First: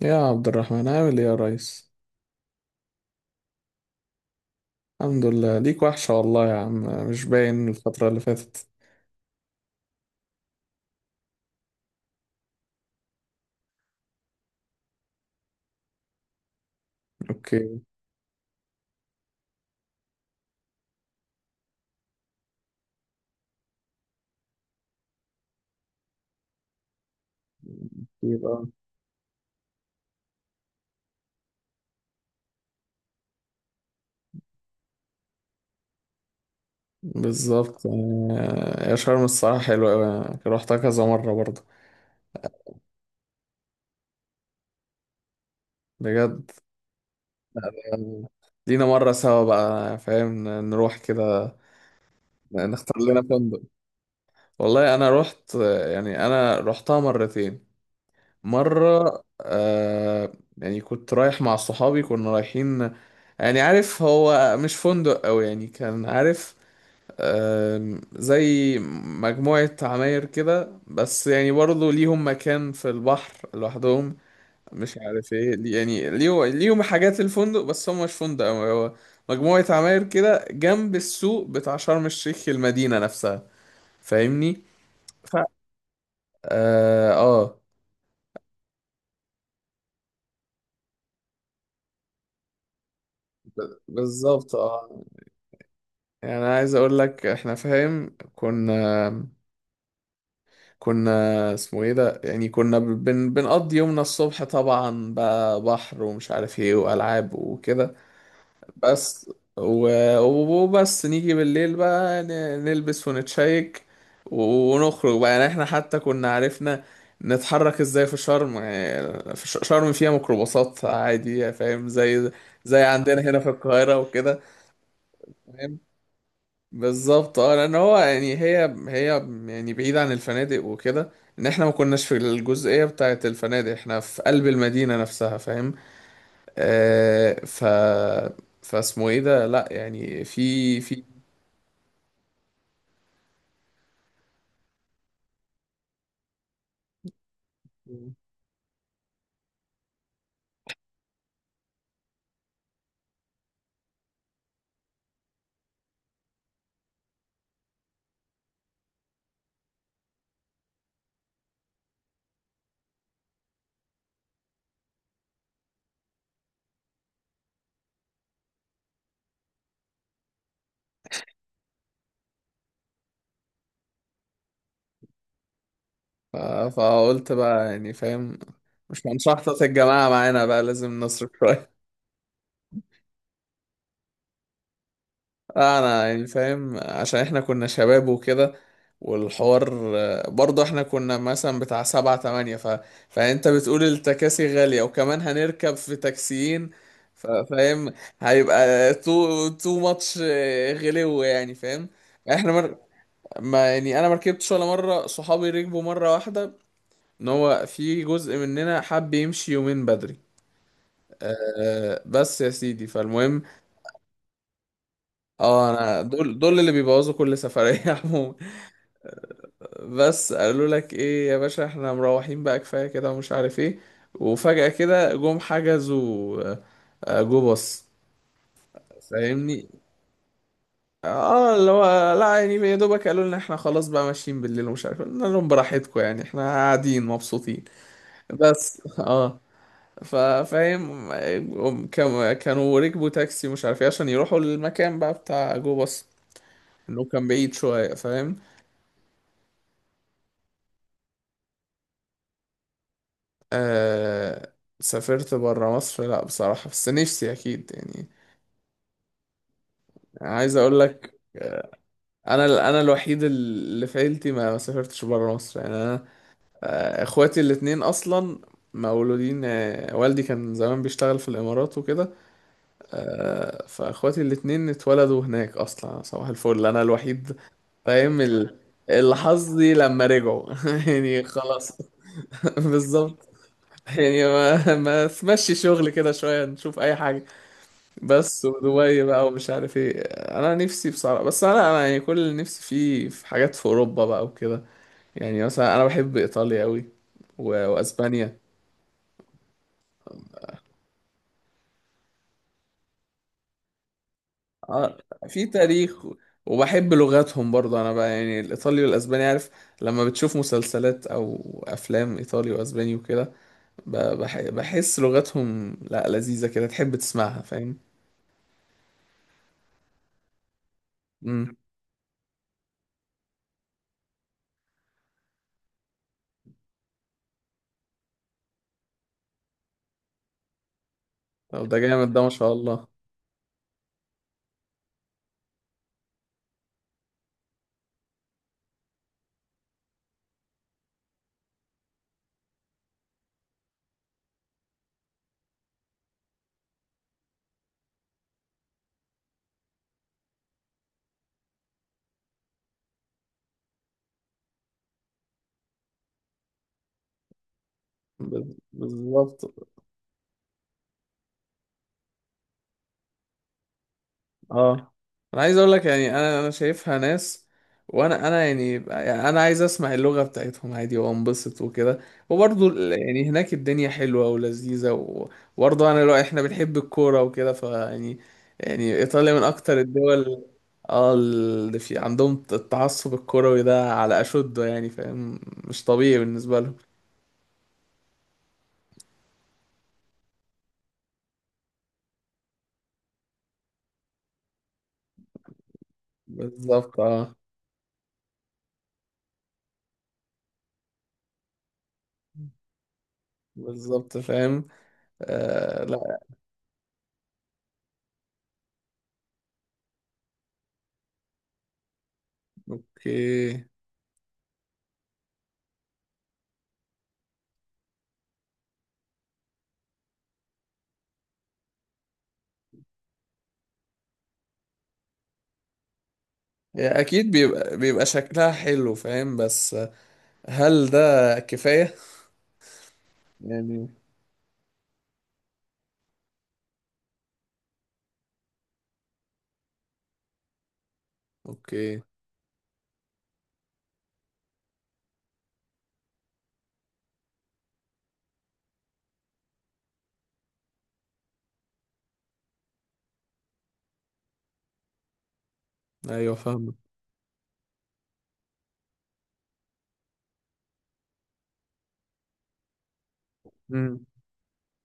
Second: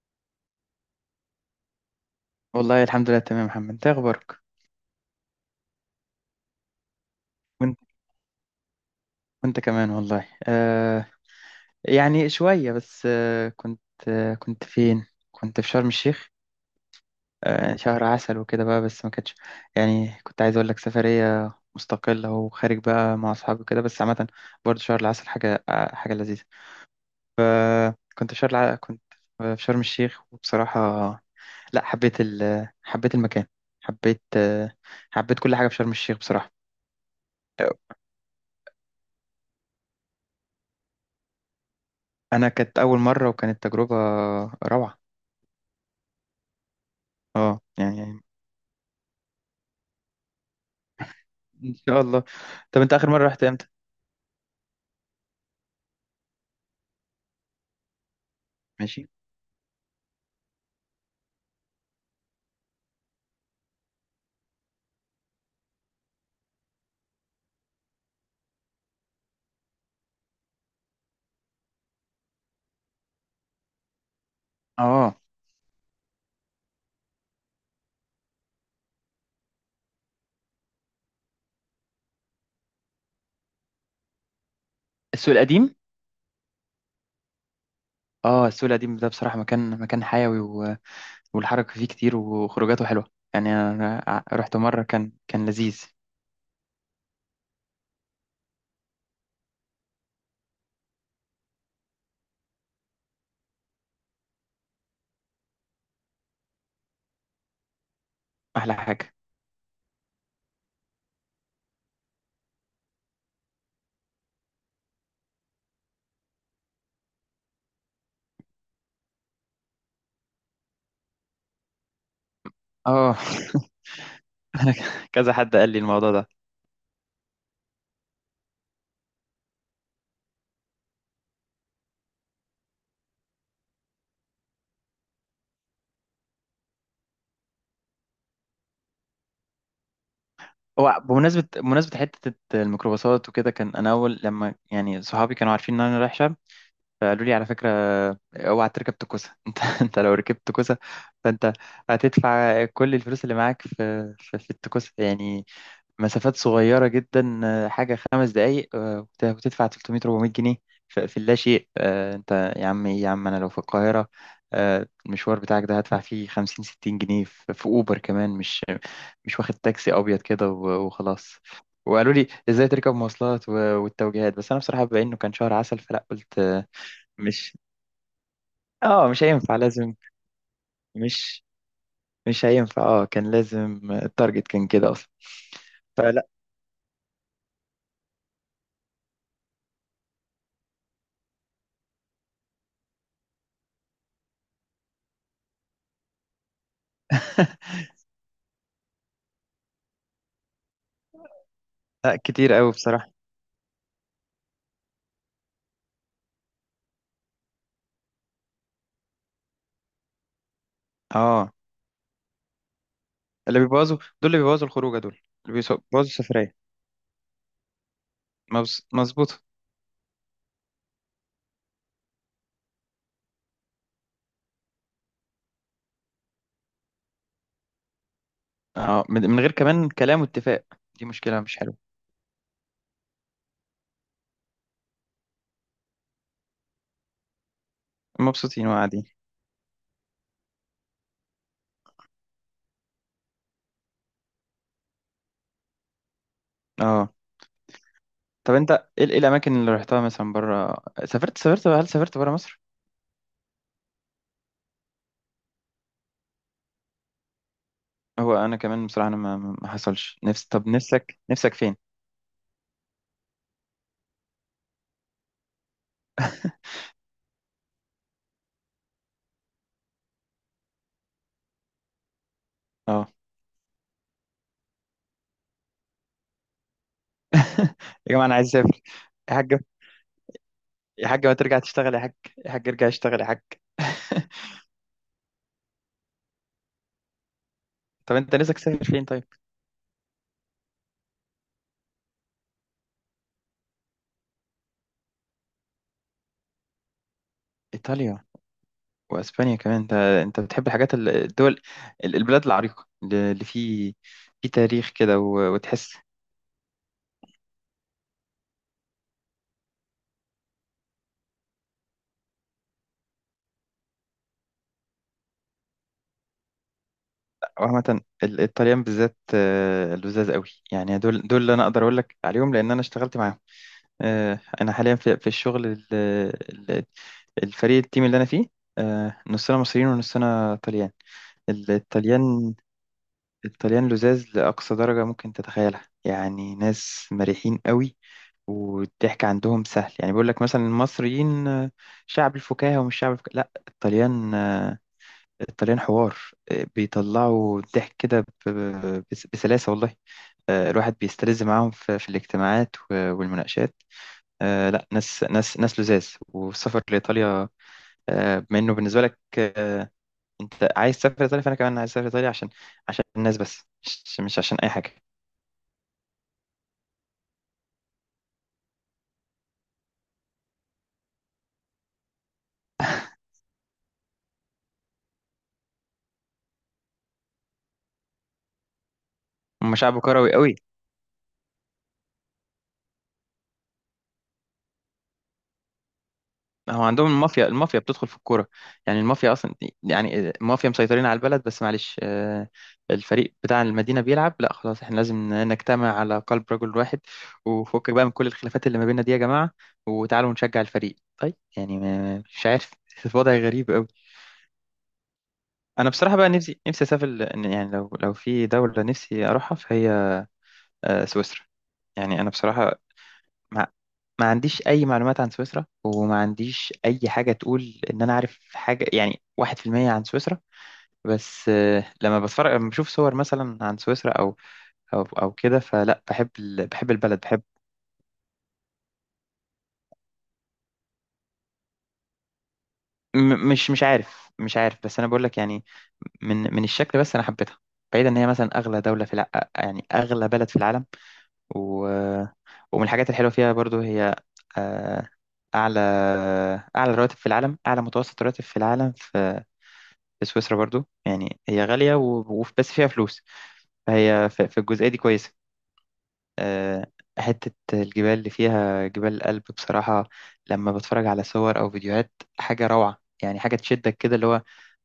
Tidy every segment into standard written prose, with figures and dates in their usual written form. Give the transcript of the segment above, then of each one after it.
يا عبد الرحمن عامل ايه يا ريس. والله الحمد لله تمام يا محمد، انت إيه اخبارك؟ الحمد لله، ليك وحشة والله يا عم. مش باين وانت الفترة اللي فاتت. وانت كمان والله. يعني شويه بس. كنت فين؟ كنت في شرم الشيخ. اوكي. شهر عسل وكده بقى، بس ما كانتش. يعني كنت عايز اقول لك سفريه مستقله وخارج بقى مع اصحابي كده، بس عامه برضه شهر العسل حاجه حاجه لذيذه. يبقى كنت في شرم الشيخ وبصراحه، لا، حبيت حبيت المكان. حبيت آه حبيت كل حاجه في شرم الشيخ بصراحه. بالظبط، آه، يا شرم الصراحة حلوة أوي، روحتها كذا مرة برضه. انا كانت اول مره وكانت تجربه روعه. بجد. اه، يعني، آه، لينا مرة سوا بقى، فاهم، نروح كده، ان شاء الله. طب انت نختار اخر لنا مره رحت فندق. امتى؟ والله أنا روحت، يعني أنا روحتها مرتين. ماشي. مرة يعني كنت رايح مع صحابي، كنا رايحين، يعني عارف، هو مش فندق أوي، يعني كان عارف، زي مجموعة عماير كده، بس يعني برضه ليهم مكان في البحر لوحدهم. مش اه، عارف ايه يعني ليهم حاجات الفندق، بس هم مش فندق أوي، هو مجموعة عماير كده جنب السوق بتاع شرم الشيخ، المدينة نفسها. فاهمني؟ السوق ف... القديم. اه، اه، السوق القديم ده بصراحه، مكان حيوي والحركه فيه كتير وخروجاته حلوه. يعني انا بالظبط رحت مره، اه. كان لذيذ. يعني أنا عايز اقول لك احنا، فاهم، كنا اسمه ايه ده، يعني كنا ب- بن بنقضي يومنا الصبح طبعا بقى، بحر ومش عارف ايه والعاب وكده احلى حاجه. بس. وبس نيجي بالليل بقى نلبس ونتشيك ونخرج بقى. يعني احنا حتى كنا عرفنا نتحرك ازاي في شرم. يعني في شرم فيها ميكروباصات عادي، فاهم، زي زي اه. عندنا هنا في القاهرة وكده. كذا حد قال لي الموضوع ده. بالظبط اه، لان هو يعني هي يعني بعيد عن الفنادق وكده، ان احنا ما كناش في الجزئيه بتاعه الفنادق، احنا في قلب المدينه نفسها، فاهم. آه، فاسمه ايه ده، لا يعني في هو في بمناسبه، حته الميكروباصات وكده، كان انا اول لما يعني صحابي كانوا عارفين ان انا رايح شرم، فقالوا لي على فكرة، اوعى تركب تكوسة. انت لو ركبت تكوسة، فانت هتدفع كل الفلوس اللي معاك في التكوسة. يعني مسافات صغيرة جدا، حاجة خمس دقايق وتدفع 300 400 جنيه في اللا شيء. انت يا عم، إيه يا عم، انا لو في القاهرة، المشوار بتاعك ده هدفع فيه 50 60 جنيه في اوبر كمان، مش واخد تاكسي ابيض كده وخلاص. وقالوا لي ازاي تركب مواصلات والتوجيهات. بس انا بصراحة بما انه كان شهر عسل، فلا ف- قلت فقلت مش بقى يعني فاهم، مش اه، من مش شحطة هينفع، لازم. الجماعه معانا بقى لازم نصرف مش شويه. مش هينفع، اه كان لازم، التارجت كان كده اصلا. انا يعني فلا. فاهم، عشان احنا كنا شباب وكده والحوار، برضه احنا كنا مثلا بتاع سبعة تمانية. فانت بتقول التكاسي غالية، وكمان هنركب في تاكسيين. فاهم، هيبقى تو ماتش، غلو يعني، فاهم. لا احنا كتير قوي مر... بصراحة. ما يعني انا مركبتش ولا مرة، صحابي ركبوا مرة واحدة، ان هو في جزء مننا حب يمشي يومين بدري. اه، أه بس يا سيدي فالمهم، اللي بيبوظوا دول، اللي بيبوظوا الخروجة دول، اه انا بيبوظوا دول السفرية. دول اللي بيبوظوا كل سفرية عموما. مظبوط. بس قالوا لك ايه يا باشا، احنا مروحين بقى كفاية كده ومش عارف ايه، وفجأة كده جم حجزوا، جو باص. اه، من غير فاهمني؟ كمان كلام واتفاق، دي مشكلة اه، مش اللي حلوة. هو لا يعني يا دوبك قالوا لنا احنا خلاص بقى ماشيين بالليل ومش عارف إيه. قلنا لهم براحتكم، يعني احنا قاعدين مبسوطين مبسوطين بس وقاعدين. اه. فاهم، هم كانوا ركبوا تاكسي مش عارف ايه عشان يروحوا للمكان بقى بتاع جو باص، انه اه. كان بعيد شوية، فاهم. طب انت، ايه، ايه الاماكن اللي رحتها مثلا بره؟ سافرت هل سافرت بره مصر؟ آه، سافرت برا مصر لا بصراحة، بس نفسي أكيد يعني. هو انا كمان بصراحة، انا ما حصلش. نفس، عايز طب أقول نفسك، لك، نفسك فين؟ أنا الوحيد اللي في عيلتي ما سافرتش برا مصر. يعني أنا، آه، إخواتي الاتنين أصلا مولودين، آه، والدي كان زمان بيشتغل في الإمارات وكده. اه. آه، فإخواتي الاتنين اتولدوا هناك أصلا صباح الفل، أنا الوحيد، يا فاهم جماعة انا عايز اسافر. اللي يا حاج، حظي لما رجعوا يا يعني حاج ما ترجع خلاص. تشتغل يا حاج. يا حاج ارجع اشتغل يا بالظبط، حاج. يعني ما تمشي شغل كده شوية، نشوف أي حاجة طب انت بس، نفسك تسافر ودبي فين طيب؟ بقى ومش عارف ايه. انا نفسي بصراحه، بس انا يعني كل اللي نفسي فيه في حاجات في اوروبا بقى وكده. يعني مثلا انا بحب ايطاليا قوي، ايطاليا واسبانيا. واسبانيا كمان. انت بتحب الحاجات الدول، البلاد العريقه، اللي اللي في تاريخ اه، كده في وتحس. تاريخ، وبحب لغاتهم برضه. انا بقى يعني الايطالي والاسباني عارف، لما بتشوف مسلسلات او افلام ايطالي واسباني وكده، بحس لغتهم لا لذيذه كده، تحب تسمعها، فاهم. عامه الطليان بالذات، لذاذ قوي. يعني دول اللي امم، انا اقدر اقول لك عليهم، لان انا اشتغلت معاهم. انا حاليا في الشغل ال- الفريق التيم اللي انا فيه، نصنا مصريين ونصنا طليان. طب ده جامد ده ما شاء الطليان الله. الطليان لزاز لأقصى درجة ممكن تتخيلها، يعني ناس مريحين قوي، والضحك عندهم سهل. يعني بيقول لك مثلا المصريين، شعب الفكاهة ومش شعب الفكاهة، لا، الطليان، الطليان حوار. بيطلعوا الضحك كده، بسلاسة والله. الواحد بيستلذ معاهم في الاجتماعات والمناقشات. لا، ناس لزاز، والسفر لإيطاليا، بما إنه بالنسبة لك، بالظبط أنت عايز تسافر إيطاليا، فأنا كمان عايز أسافر إيطاليا عشان، عشان الناس، بس مش عشان أي حاجة. اه، انا عايز اقول لك يعني، انا شايفها ناس، وانا يعني، يعني انا عايز اسمع اللغة بتاعتهم عادي وانبسط وكده. وبرضه يعني هناك الدنيا حلوة ولذيذة، و- وبرضه انا لو احنا بنحب الكورة وكده فيعني، يعني ايطاليا من هم اكتر شعب كروي الدول، قوي. اه، اللي في عندهم التعصب الكروي ده على اشده، يعني فاهم، مش طبيعي بالنسبة لهم. هو عندهم المافيا، المافيا بتدخل في الكوره، يعني المافيا اصلا، يعني المافيا مسيطرين على البلد. بس معلش، الفريق بتاع المدينه بيلعب، لا خلاص، احنا لازم نجتمع على قلب رجل بالظبط واحد، اه. وفكك بقى من كل الخلافات اللي ما بيننا دي يا جماعه، وتعالوا نشجع الفريق. طيب، يعني مش عارف. وضع غريب قوي. بالظبط فاهم. آه انا بصراحه لا. بقى، نفسي اسافر يعني لو في دوله نفسي اروحها، فهي سويسرا. يعني انا بصراحه، اوكي. ما ما عنديش اي معلومات عن سويسرا، وما عنديش اي حاجه تقول ان انا عارف حاجه، يعني 1% عن سويسرا. بس لما بتفرج، لما بشوف صور مثلا عن سويسرا، او كده، فلا بحب بحب البلد، اكيد بحب. بيبقى بيبقى شكلها حلو، فاهم، بس هل ده كفاية مش يعني. عارف، بس انا بقول لك، يعني من الشكل، بس انا حبيتها. بعيدا ان هي مثلا اغلى دوله يعني اغلى بلد في العالم. و... اوكي، ومن الحاجات الحلوه فيها برضو هي، آه، اعلى، اعلى رواتب في العالم، اعلى متوسط راتب في العالم في سويسرا برضو. يعني هي غالية بس فيها فلوس، فهي في الجزئية دي كويسة. ايوه فاهم. آه، حتة الجبال اللي فيها، جبال الألب، بصراحة لما بتفرج على صور أو فيديوهات، حاجة روعة، يعني حاجة تشدك امم. كده، اللي هو،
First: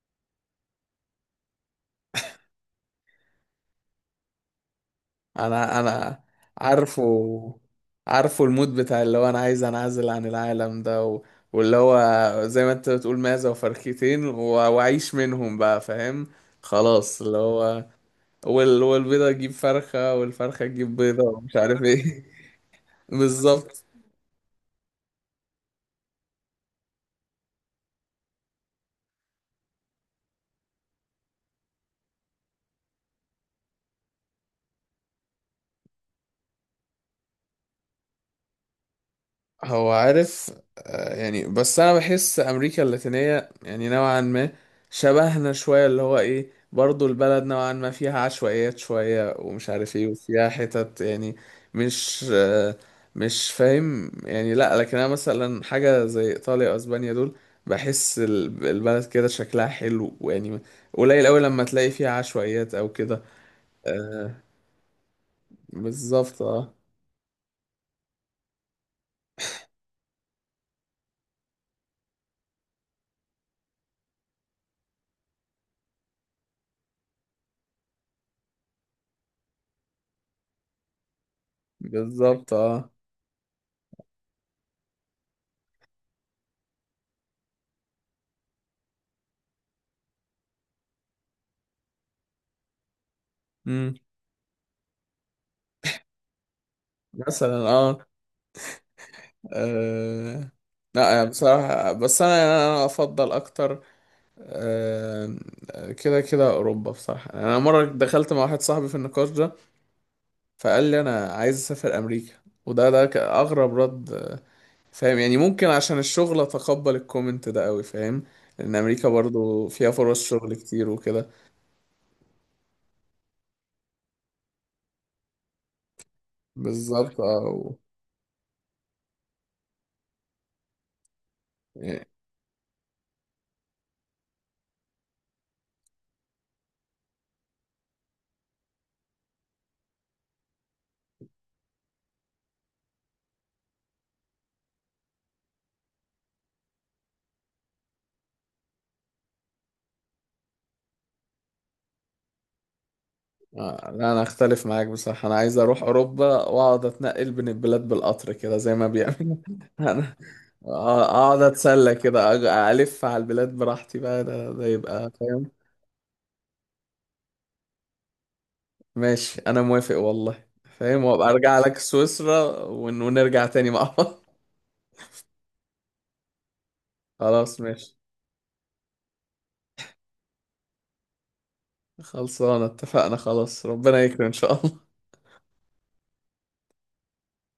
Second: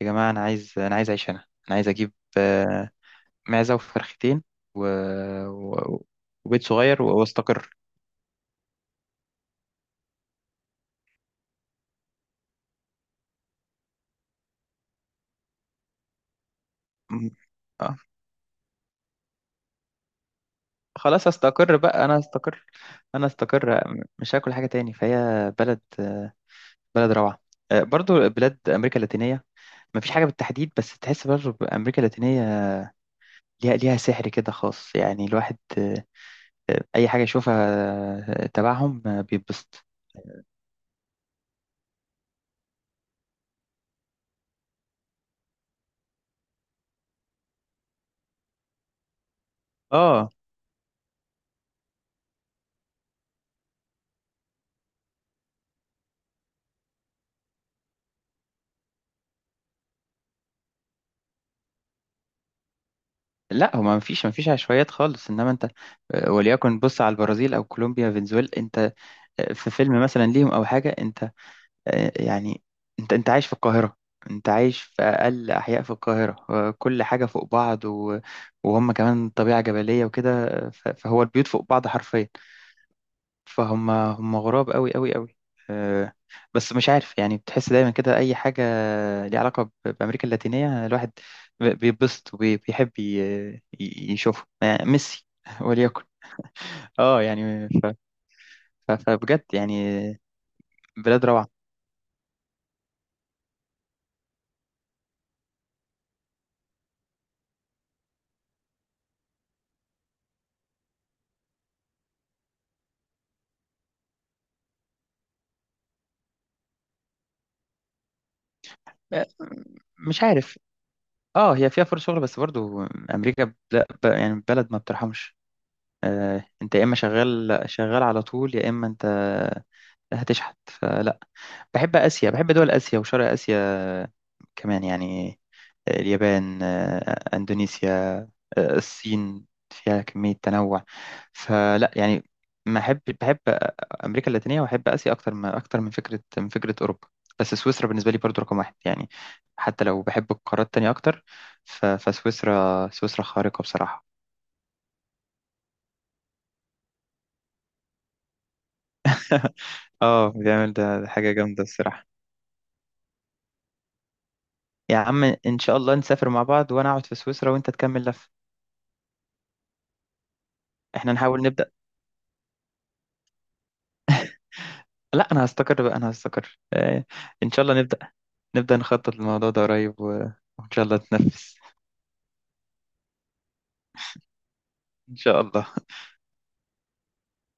يا جماعة أنا عايز، أنا عايز أعيش هنا. أنا عايز أجيب معزة وفرختين، و... انا و... انا وبيت صغير عارفه، وأستقر. عارفه المود بتاع اللي هو انا عايز انعزل عن العالم ده، و... واللي هو زي ما انت بتقول معزة وفرختين، و... واعيش منهم بقى فاهم، خلاص م- اللي هو آه، والبيضة تجيب فرخة والفرخة تجيب بيضة خلاص ومش أستقر عارف بقى، أنا ايه. أستقر، أنا أستقر بالظبط. مش هاكل حاجة تاني. فهي بلد، بلد روعة. برضو بلاد أمريكا اللاتينية، ما فيش حاجة بالتحديد، بس تحس برضو بأمريكا اللاتينية ليها سحر كده خاص. يعني الواحد، أي حاجة يشوفها تبعهم بيتبسط. هو عارف، آه، يعني بس انا بحس امريكا اللاتينية يعني نوعا ما شبهنا شوية، اللي هو ايه، برضو البلد نوعا ما فيها عشوائيات شوية ومش عارف ايه آه، وفيها حتت، يعني مش، مش فاهم يعني. لا لكن انا مثلا حاجة زي ايطاليا واسبانيا دول، بحس البلد كده شكلها حلو، ويعني قليل قوي لما تلاقي فيها عشوائيات او كده. لا، هو ما فيش آه، ما فيش عشوائيات خالص، إنما أنت، بالظبط اه. وليكن، بص على البرازيل أو كولومبيا، فنزويلا، أنت، في فيلم مثلا ليهم أو حاجة، أنت، يعني انت عايش في القاهرة، انت عايش في اقل احياء في القاهرة، كل حاجة فوق بعض، وهم كمان طبيعة جبلية وكده، فهو البيوت فوق بعض حرفيا، بالظبط اه. فهم هم غراب قوي قوي قوي. آه، بس مش عارف، يعني بتحس دايما كده، اي حاجة ليها علاقة بأمريكا اللاتينية، الواحد بيتبسط وبيحب، امم. يشوفه ميسي وليكن. اه، مثلا يعني، اه. فبجد يعني، أه لا، بلاد يعني روعة. بصراحة بس أنا أفضل أكتر. أه، كده كده أوروبا بصراحة. يعني أنا مرة دخلت مع واحد صاحبي في النقاش ده، فقال لي أنا عايز أسافر أمريكا، وده أغرب رد، فاهم. يعني ممكن عشان الشغل أتقبل الكومنت ده أوي، فاهم، لأن أمريكا آه، برضو فيها مش فرص شغل عارف. كتير وكده. اه، هي فيها فرص شغل بس برضو، امريكا، ب- لا ب- يعني بلد ما بترحمش. آه انت، يا اما بالظبط شغال أه. شغال على طول، يا اما انت هتشحت. فلا، بحب آسيا، بحب دول آسيا وشرق آسيا كمان. يعني اليابان، أندونيسيا، الصين، فيها كمية تنوع. فلا يعني ما أحب بحب أمريكا اللاتينية، وأحب آسيا أكتر، ما أكتر من فكرة، أوروبا. بس سويسرا بالنسبة لي برضو رقم واحد، يعني حتى لو بحب القارات التانية أكتر، فسويسرا، سويسرا خارقة بصراحة. لا انا اختلف معاك بصراحة، انا عايز اروح اوروبا واقعد اتنقل بين البلاد بالقطر كده زي ما بيعملوا. انا اه، بيعمل ده، ده حاجة اقعد جامدة اتسلى الصراحة. كده، الف على البلاد براحتي بقى، ده يا يبقى عم فاهم. إن شاء الله نسافر مع بعض، وأنا أقعد في سويسرا وأنت تكمل لف. ماشي، انا موافق والله فاهم، احنا وابقى نحاول ارجع نبدأ. لك سويسرا ونرجع تاني مع بعض. لا، انا هستقر بقى، انا هستقر ان خلاص شاء الله ماشي. نبدا نخطط للموضوع ده قريب، وان شاء الله تنفذ. خلصانة، اتفقنا خلاص، ربنا يكرم ان شاء الله. ان شاء الله.